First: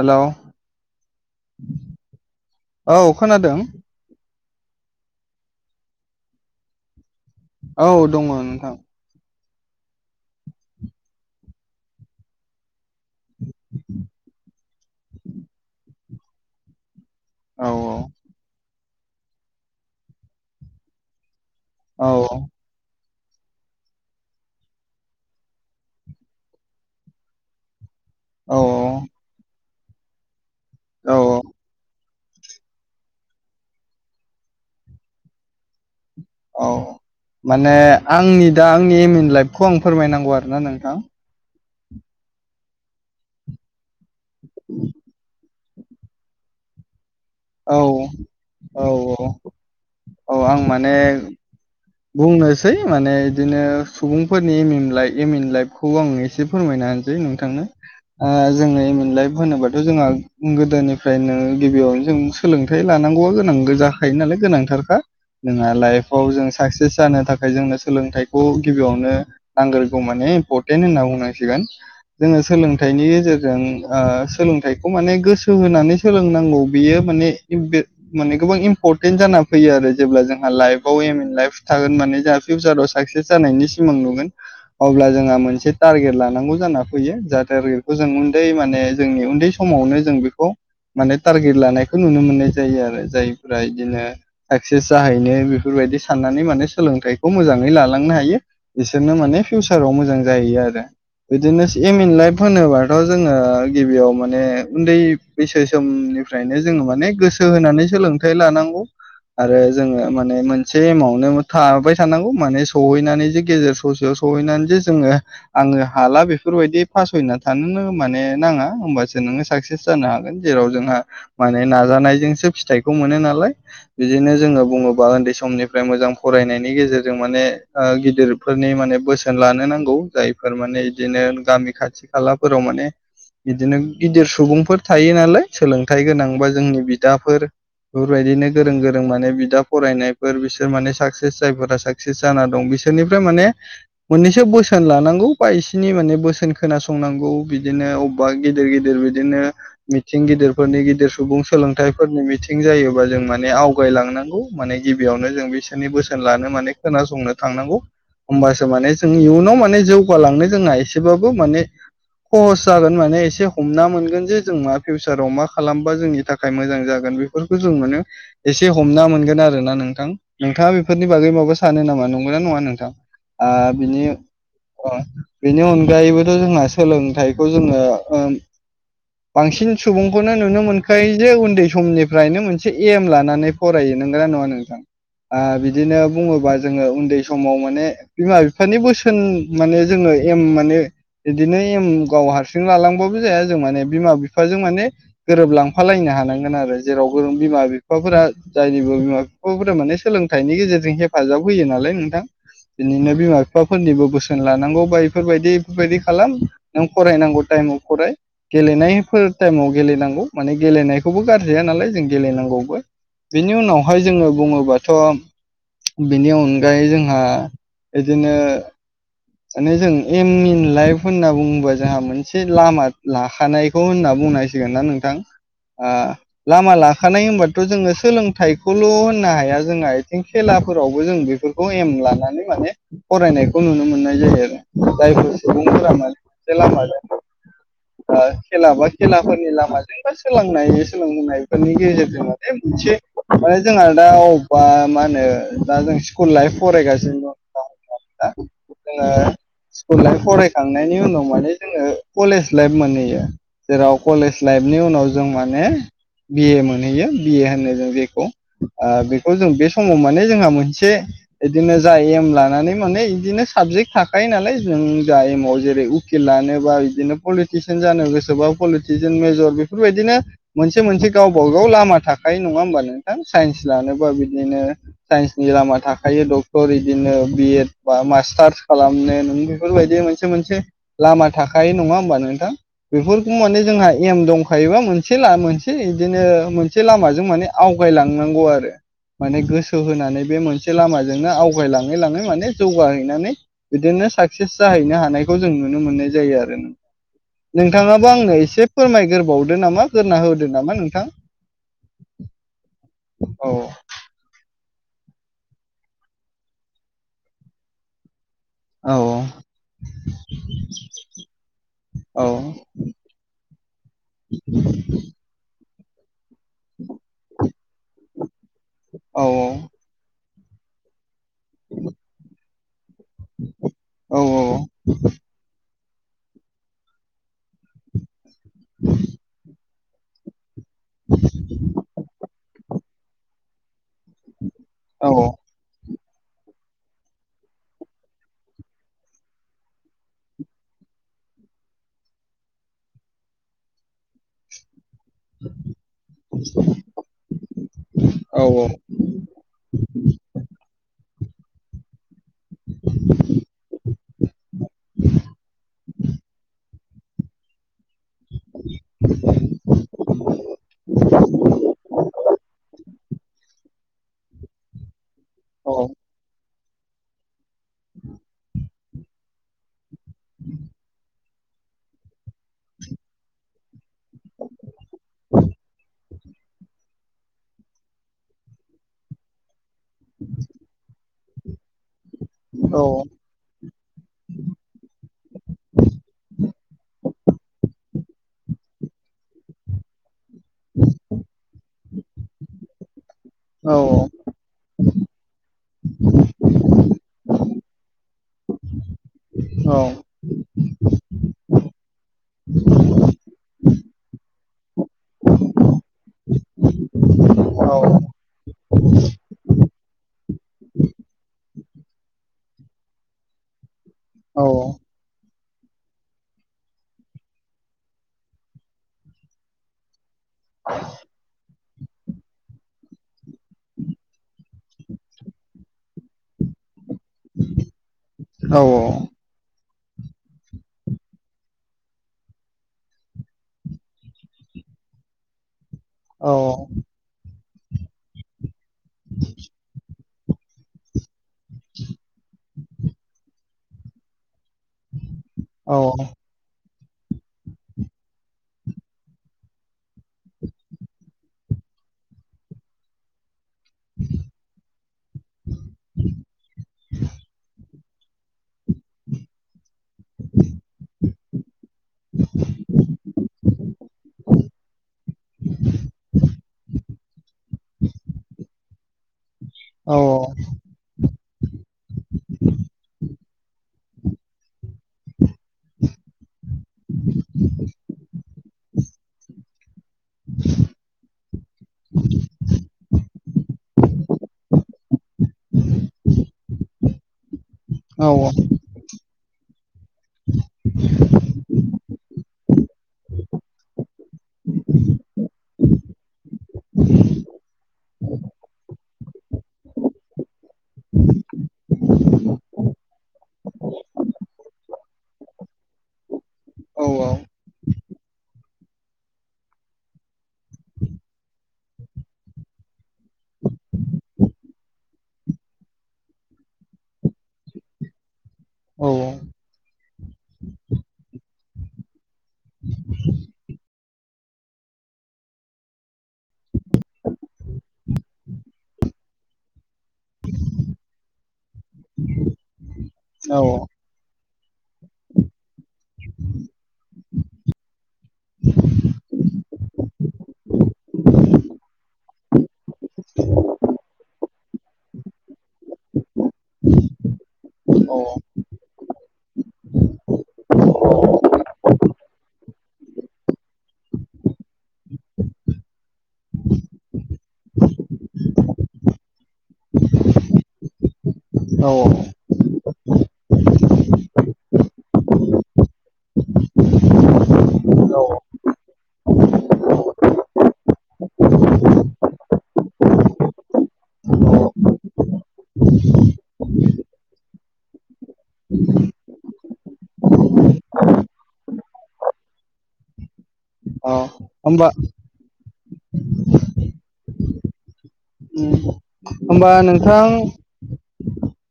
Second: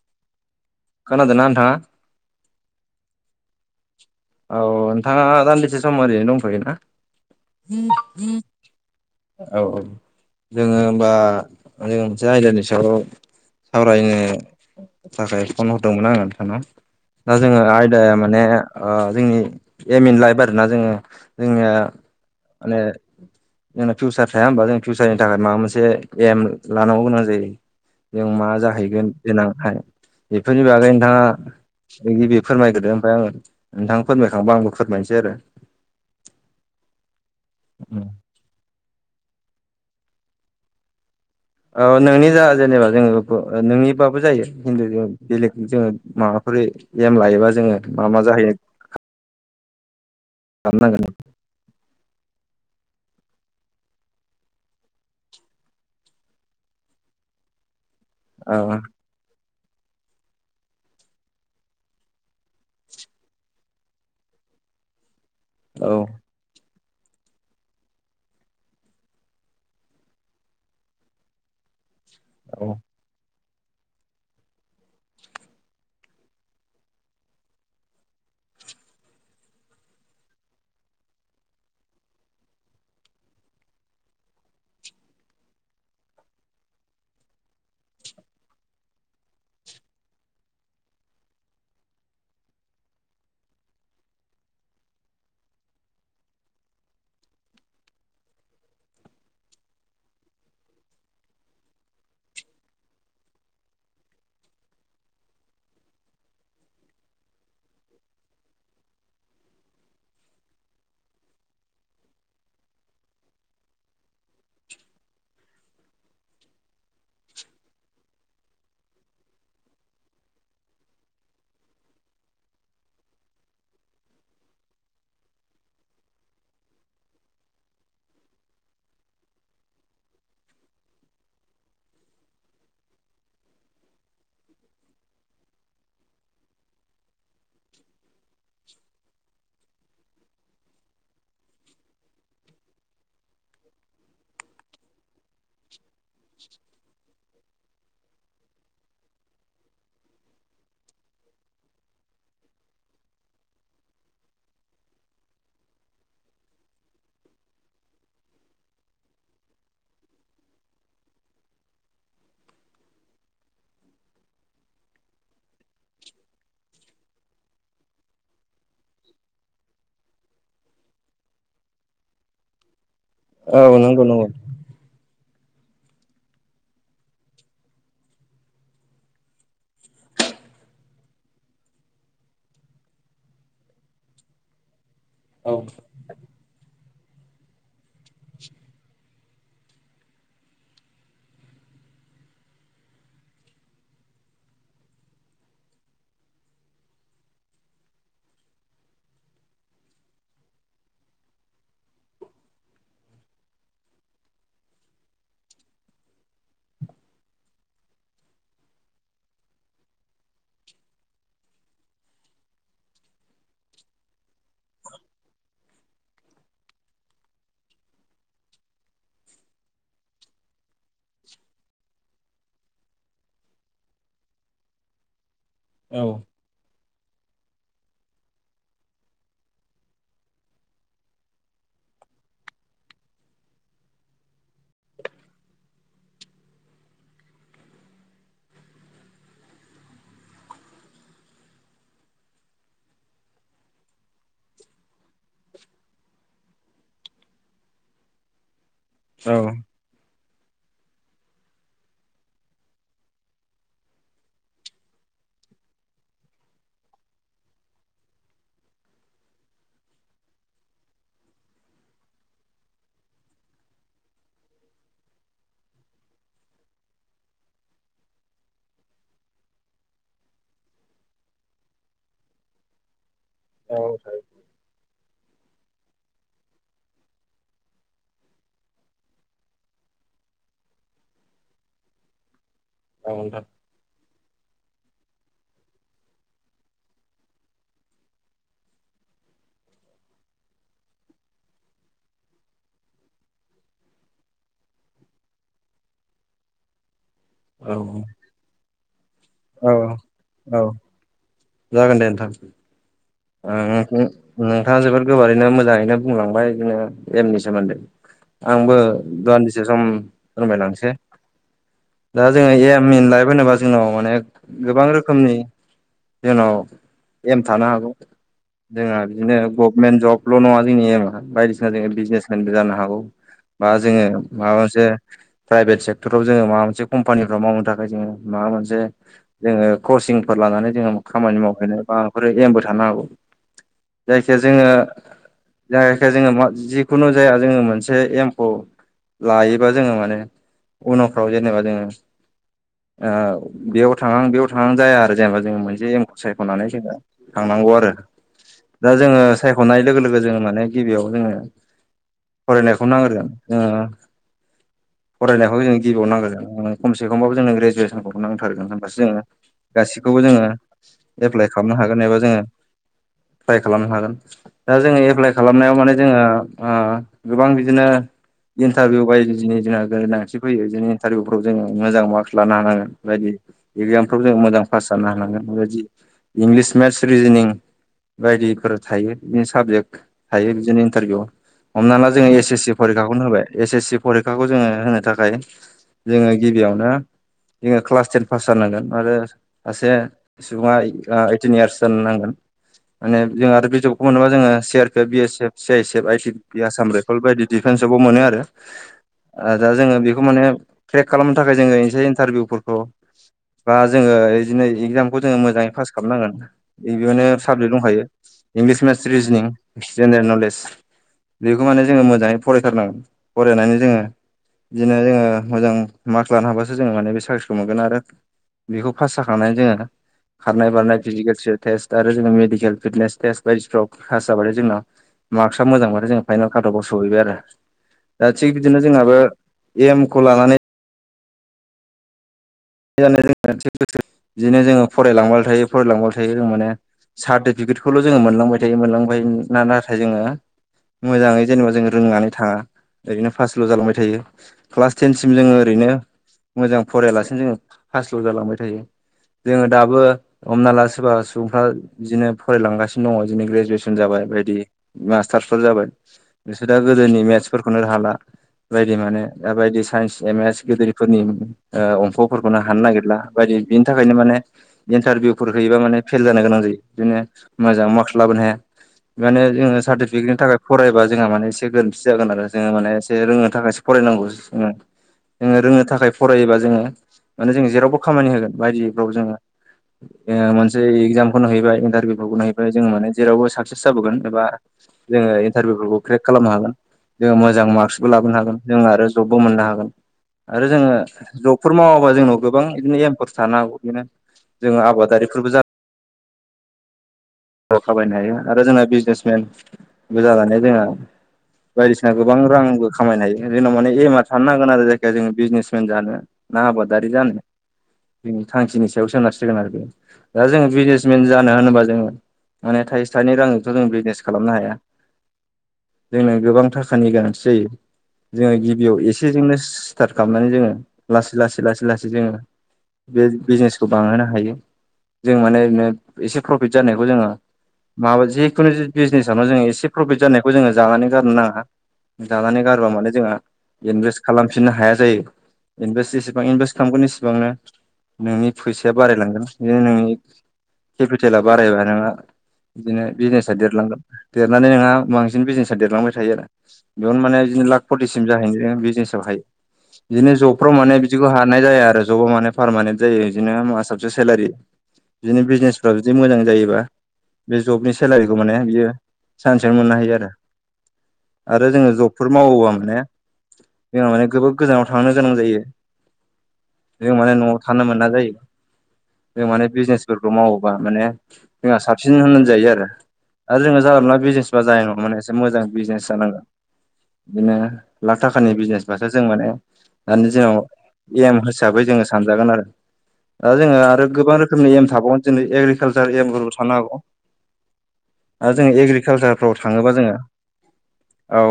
हेल' खानादों नोंथांआ औ खोनादों औ नोंथाङा दान्दिसे सम ओरैनो दंथयोना? औ दङ नोंथां। औ औ जोङो होमबा जो मोनसे आयदानि सायाव सावरायनो थाखाय फन हरदोंमोन आङो नोंथांनाव। दा जोङो औ आयदाया माने जोंनि एम एन लाइफ आर ना जोङो जोंनिया औ माने जोंना फिउचार थाया होमबा जों फिउचारनि थाखाय माबा मोनसे एम लानांगौ गोनां जायो जों मा औ जाहैगोन गेनां हाया बेफोरनि बागै औ नोंथाङा गिबि फोरमायग्रो ओमफ्राय आङो नोंथां फोरमायखांबा आंबो फोरमायनोसै आरो औ माने आंनि दा आंनि एम इन लाइफखौ आं फोरमायनांगौ आरोना नोंथां औ नोंनि जा जेनेबा जोङो नोंनिबाबो जायो हिन्दु बेलेग जोङो माबाफोर एम लायोबा औ जोङो मा मा जाहैयो औ औ आं माने खालामनांगोन बुंनोसै माने बिदिनो सुबुंफोरनि एम एम लाइ एम एम लाइफखौ आं एसे फोरमायनो होनसै नोंथांनो औ जोङो एम इन लाइफ होनोब जोंहा गोदोनिफ्रायनो गिबियावनो जों सोलोंथाइ लानांगौआ गोनां जाखायो नालाय गोनांथार जोंहा औ लाइफाव जों साक्सेस जानो थाखाय जोंनो सोलोंथाइखौ गिबियावनो नांग्रोगौ माने इम्परटेन्ट होनना बुंनांसिगोन जोङो औ सोलोंथाइनि गेजेरजों जों ओ सोलोंथाइखौ माने गोसो होनानै सोलोंनांगौ बियो माने माने गोबां इम्पर्टेन्ट जाना फैयो आरो जेब्ला जोंहा लाइफआव एम इन लाइफ थागोन माने जोंहा फिउचाराव साकसेस जानायनि सिमां नुगोन अब्ला जोंहा मोनसे टारगेट लानांगौ जाना फैयो जाहाथे आरो बेखौ जों उन्दै माने जोंनि उन्दै समावनो जों बेखौ माने टारगेट लानायखौ नुनो मोननाय जायो आरो जायफोरा इदिनो साक्सेस जाहैनो बेफोरबायदि साननानै माने सोलोंथाइखौ मोजाङै लालांनो हायो बिसोरनो माने फिउसाराव मोजां जाहैयो आरो बिदिनो एम इन लाइफ होनोबाथ जोङो गिबियाव माने उन्दै बैसो सम फ्रायनो जों माने गोसो होनानै सोलोंथाइ लानांगौ आरो जोङो माने मोन से एमाउटनो थाबाय थानांगौ माने सहैनानै जे गेजेर ससेयाव सहैनानै सो जोङो आ ङो हाला बेफोरबायदि पासयना थानो माने नाङा होमबासो नोङो साक्सेस जानो हागोन जेराव जोंहा माने नानायजोंसो फिथाइखौ मोन नालाय बिदिनो जोङो बुङोबा उन्दै सम समनिफ्राय मोजां फरायनायनि गेजेरजों माने गिदिरफोरनि माने बोसोन लानो नांगौ जायफोर फोर माने बिदिनो गामि खाथि खालाफोराव माने बिदिनो गिदिर सुबुंफोर थायो नालाय सोलोंथाइ गोनांबा जोंनि बिदाफोर बेफोरबायदिनो गोरों गोरों माने बिदा फरायनाय बिसोर माने साकस जायफोरा साकसेस जाना दं बिसोरनिफ्राय माने मोननैसो बोसोन लानांगौ बा इसिनि माने बोसोन खोनासंनांगौ बिदिनो अबा गिदिर गिदिर बिदिनो मिथिं गिदिरफोरनि गिदिर सुबुं सोलोंथाइफोरनि मिथिं जायोबा जों माने आवगायलांनांगौ माने गिबियावनो जों बिसोरनि बोसोन लानो माने खोनासंनो थांनांगौ होमबासो माने जों इयुनाव माने जौगालांनो जोंना एसेबाबो माने सहस जागोन माने एसे हमना मोनगोन जे जों मा फिउचाराव मा खालामबा जोंनि थाखाय मोजां जागोन बेफोरखौ जों मोनो एसे हमना मोनगोन आरोोना नोंथां नोंथाङा बेफोरनि बागै माबा सानो नामा नंगौना नङा नोंथां आ औ बिनि नंगौ नंगौ अ बेनि अनगायैबोथ जोंहा सोलोंथाइखौ जोङो बांसिन सुबुंखौनो नुनो मोनखायो जे उन्दै समनिफ्रायनो मोनसे एम लानानै फरायो नोंगोना नङा नोंथां औ बिदिनो बुङोबा जोङो उन्दै समाव माने बिमा बिफानि बोसोन माने जोङो एम माने बिदिनो एम गाव हारसिं लालांबाबो जाया जों माने बिमा बिफाजों माने गोरोबलांफालायना हानांगोन आरो जेरावबो बिमा बिफाफोरा जायनिबो बिमा बि माने सोलोंथाइनि गेजेरजों हेफाजाब होयो नालाय नोंथां बिदिनो बिमा बिफाफोरनिबो बोसोन लानांगौ बा इफोरबायदि बेफोरबायदि खालाम नों फरायनांगौ टाइमाव फराय गेलेनायफोर टाइमाव गेलेनांगौ माने गेलेनायखौबो गारजायानालाय जों गेलेनांगौ [unintelligible] बेनि उनावहाय जोङो बुङोबाथ' बिनि अनगायै जोंहा इदिनो माने जों एम इन लाइफ होनना बुंबा जोंहा मोनसे लामा लाखानायखौ होनना बुंनायसिगोनना नोंथां ओ लामा लाखानाय होनबाथ' जोङो सोलोंथाइखौल' होन नो हाया जोंआ इथिं खेलाफोरावबो जों बिफोरखौ एम लानानै माने फरायनायखौ नुनो मोननाय इदि जायोआरो जायफोर सुबुंफोरा [unintelligible] लामा [unintelligible] आ खेला बा खेलाफोरनि लामाजों बा सोलोंनाय सोलोंनायफोरनि गेजेरजों माने मोनसे माने जोंआ दा अबबा मा ओनो दा जों स्कुल लाइफ फरायगासिनो दं दा [unintelligible] जोङो औ स्कुल लाइफ फराय थांनायनि उनाव माने जोङो कलेज लाइफ मोनैयो जेराव कलेज लाइफनि उनाव ज ने बि ए मोनहैयो बि ए होनो जों जेखौ ओ बेखौ जों बे समाव माने जोंहा मोनसे इदिनो जा एम लानानै माने इदिनो साब जेक्ट थाखायो नालाय जों दा एमाव जेरै उकिल लानोबा इदिनो पलिटिसियान जानो गोसोबा पल [unintelligible] मेजर बेफोरबायदिनो मोनसे मोनसे गावबा गाव लामा थाखायो नङा ओमबा नोंथां? साइन्स लानोबा औ बिदिनो साइन्सनि लामा थाखायो डक्टर इदिनो बि एड बा मास्टार्स खालामनो नों बेफोरबायदि मोनसे मोनसे लामा थाखायो नङा ओमबा नोंथां बेफोरखौ नोंथां माने जोंहा एम दं खायोबा मोनसे ला मोनसे इदिनो मोनसे लामाजों माने आवगायलांनांगौ आरो। माने गोसो होनानै बे मोनसे लामाजोंनो आवगायलाङै लाङै माने जौगाहैनानै बिदिनो साक्सेस जाहैनो हानायखौ जों नुनो मोननाय जायो आरो नों औ नोंथाङाबो आंनो इसे फोरमायग्रोबावदो नामा औ गोरना होदो औ नामा नोंथां? जागोन दे नोंथां औ ओ [unintelligible] थाङा जोबोर गोबारैनो मोजाङैनो बुंलांबाय इदिनो एमनि सोमोन्दै। आंबो औ दवान्दिसे सम फोरमायलांनिसै। दा औ जोङो एइम इन लायब ओनोबा जोंनाव माने गोबां रोखोमनि जोंनाव एम थानो हागौ। जोंङा औ बिदिनो गभमेन्ट जबल' नङा जोंनि एमा बायदिसिना जोङो बिजनेसमेनबो जानो हागौ। बा जोङो औ माबा मोनसे प्राइभेट सेक क्टराव जोङो माबा मोनसे कम्पानिफ्राव मावनो थाखाय जोङो क्रसिंफोर लानानै जोङो खामानि मावफैनाय माबाफोर एमबो थानो हागौ जायखिया जोङो औ जायेखिया जोङो मा जिखुनु जाया जोङो मोनसे एमखौ लायोबा जोङो माने उनावफ्राव जेनेबा जोङो ओ बेयाव थांआं बेयाव थांआं जाया आरो जेनेबा जोङो मोनसे एमखौ सायख'नानै जोङो थांनांगौ आरो औ दा जोङो सायख'नाय लोगो लोगो जोङो माने गिबियाव जोङो फरायनायखौ नांग्रोगोन जोङो फरायनायखौ जों गिबियाव नांग्रोगोन। उम खमसे खमबाबो जोंनो ग्रेजुवेसनखौ नांथारगोन होनबासो जोङो गासिखौबो जोङो एप्लाइ खालामनो हा खालामनो हागोन दा जोङो एप्लाइ खालामनायाव माने जोङो ओ गोबां बि दिनो इन्टारभिउ बायदिजिनि जोंहा गोनांथि फैयो दिनो इन्टारभिउफ्राव जोङो मोजां मार्कस लानो हानांगोन बायदि एगजामफ्राव जों मोजां पास जानो हानांगोन बेबायदि इंलिस मेथ्स रिजिनिं बायदिफोर थायो दिनो साबजेक्ट थायो बिदिनो इन्टारभिउआव। हमना ला जोङो एस एस सि परिखाखौनो होबाय एस एस सि परिखाखौ जोङो होनो थाखाय जोङो गिबियावनो जोङो क्लास टेन पास जानांगोन आरो सासे सुबुङा इ ओ ओइटिन इयार्स जानो नांगोन। माने जोङो आरो बे जबखौ मोनोबा जोङो C R P F, B S F' C आइसेफ I T B P, Assam rifle बायदि डिफेन्सआव मोनो आरो। ओ दा जोङो बिखौ माने क्रेक खालामनो थाखाय जोङो इनसे इन्टारभिउफोरखौ बा जोङो इदिनो इगजामखौ जोङो मोजाङै फास खामनांगोन ओइ बियावनो साबजेक्ट दंखायो English, maths, reasoning general knowledge बेखौ माने जोङो मोजाङै फरायथारनांगोन फरायनानै जोङो दिनो जोङो मोजां मार्कस लानो हाबासो जोङो माने बे साख्रिखौ मोनगोन आरो बेखौ पास जाखांनानै जोङो खारनाय बारनाय फिजिकेल टेस्ट आरो जोङो मेडिकेल फिटनेस टेस्ट बायदिसफ्राव फास जाबाथाय जोंना मार्कसा मोजांबाथाय जों फाइनाल खाथ'बाव सहैबाय आरो दा थिग बिदिनो जोंहाबो एम खौ लानानै [inaudible] बिदिनो जोङो फरायलांबायल' थायो फरायलांबायल' थायो जों माने औ सार्टि फिखिटखौल' जोङो मोनलांबाय थायो मोनलांबाय ना-नाथाय जोङो मोजाङै जेनेबा जों रोंनानै थाङा ओरैनो फासल' जालांबाय थायो क्लास टेनसिम जोङो ओरैनो मोजां फरायालासिनो जोङो पासल' जालांबाय थायो। जोङो दाबो हमना ला सोरबा सुबुंफ्रा बिदिनो फरायलांगासिनो दङ जोंनि ग्रेजु ग्रेसन जाबाय बायदि मास्टारसफोर जाबाय बिसोर दा गोदोनि मेथसफोर रखौनो हाला बायदि माने दा बायदि साइन्स एमेस गेदेरफोरनि ओ अंख' फोरखौनो हानो नागिरला बायदि बिनि थाखायनो माने इन्टारभिउ हैयोबा माने फेल जानो गोनां बिदिनो मोजां मार्क लाबोनो हाया। माने जोङो सार्टिफिकेटनि थाखाय फरायबा जोंहा माने एसे गोरोन्थि जागोन आरो जोङो माने एसे रोंनो थाखायसो फरायनांगौ जोङो। जोङो रोंनो थाखाय फरायोबा जोङो माने जों जेरावबो खामानि होगोन बायदिफ्राव जोङो जे मोनसे एक्जामखौनो हैबाय इन्टारभिउ हैबाय जों माने जेरावबो साकसेस जाबोगोन एबा जोङो इन्टारभिउफोरखौे क्रेक खालामनो हागोन। जों मोजां मार्कसबो लाबोनो हागोन जों आरो जबबो मोननो हागोन आरो जोङो जबफोर माव जोंनाव गोबां बिदिनो एमफोर थानो हागौ बिदिनो जोङो आबादारिफोरबो जा खाबायनो हायो आरो जोंना बिजनेसमेनबो जानानै जोंहा बायदिसिना गोबां रांबो खामायनो हायो जोंनाव माने एमआ थानो नांगोन आरो जायखिया जों बिजनेसमेन जानो। ना आबादारि जानो जों थांखिनि सायाव सोनारसिगोन आरो। बे दा जोङो बिजनेसमेन जानो होनोबा जोङो माने थाइसे थाइनै रांजोंथ' जों बिजनेस खालामनो हाया। जोंनो गोबां थाखानि गोनांथि जायो। जोङो गिबियाव एसेजोंनो स्टार्ट खालामनानै जोङो लासै लासै लासै लासै जोङो बे बिजनेसखौ बांहोनो हायो। जों माने एसे प्रफिट जानायखौ जोङो माबा जिखुनु बिजनेसावनो जोङो एसे प्रफिट जानायखौ जोङो जानानै गारनो नाङा। जानानै गारोबा माने जोंहा इनभेस्ट खालामफिननो हाया जायो। इनभेस्ट इसिबां इनभेस्ट खालामगोन इसिबांनो नोंनि फैसाया बारायलांगोन बिनो नोंनि केपिटेला बारायबा नोंहा बिदिनो बिजनेसा देरलांगोन। देरनानै नोंहा बांसिन बिजनेसा देरलांबाय थायो आरो बेयावनो मा माने बिदिनो लाख पटिसिम जाहैयो बिजनेसाव हाय। बिदिनो जबफ्राव माने बिदिखौ हानाय जाया आरो जबाव माने पारमानेन्ट जायो बिदिनो मा साबसे सेलारि बिदिनो बिजनेसफ्रा जुदि मोजां जायोबा बे जबनि सेलारिखौ माने बियो सानसेयावनो मोननो हायो आरो। आरो औ जोङो जबफोर मावोबानो जोंहा माने गोबां गोजानाव थांनो गोनां जायो। जों माने न'आव थानो मोना औ जायो। जों माने बिजनेसफोरखौ मावोबा माने जोंहा सा बसिन होनजायो आरो। जोङो जानला मोनला बिजनेसबा जानाय नङा माने एसे मोजां बिजनेस जानांगोन। बिदिनो लाख थाखानि बिजनेसबासो जों माने दानि जोंनाव एम हिसाबै जोङो सानजागोन आरो दा जोङो आरो औ गोबां होमबा रोखोमनि एम थाबावगोन जेरै एग्रिकाल्सार एमफोरबो [inaudible] आरो उम जोङो होमबा एग्रिकालसारफ्राव थाङोबा नोंथां जोङो औ।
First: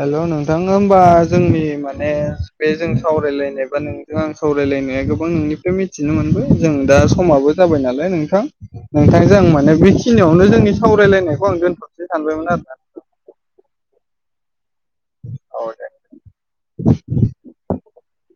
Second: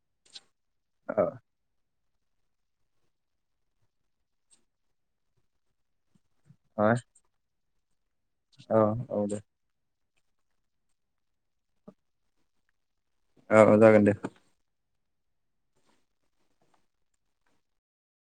हेल' नोंथां। होमबा जोंनि माने बे जों सावरायलायनाय बा नोंजों आं सावरायलायनाया गोबां नोंनिफ्राय मिथिनो मोनबाय। जों औ दा समाबो जाबाय नालाय नोंथां औ औ दे नोंथांजों आं माने बेखि खिनियावनो जोंनि सावरायलायनायखौ आं दोनथ'सै सानबायमोन आरो। औ जागोन दे‌ औ दे। [inaudible]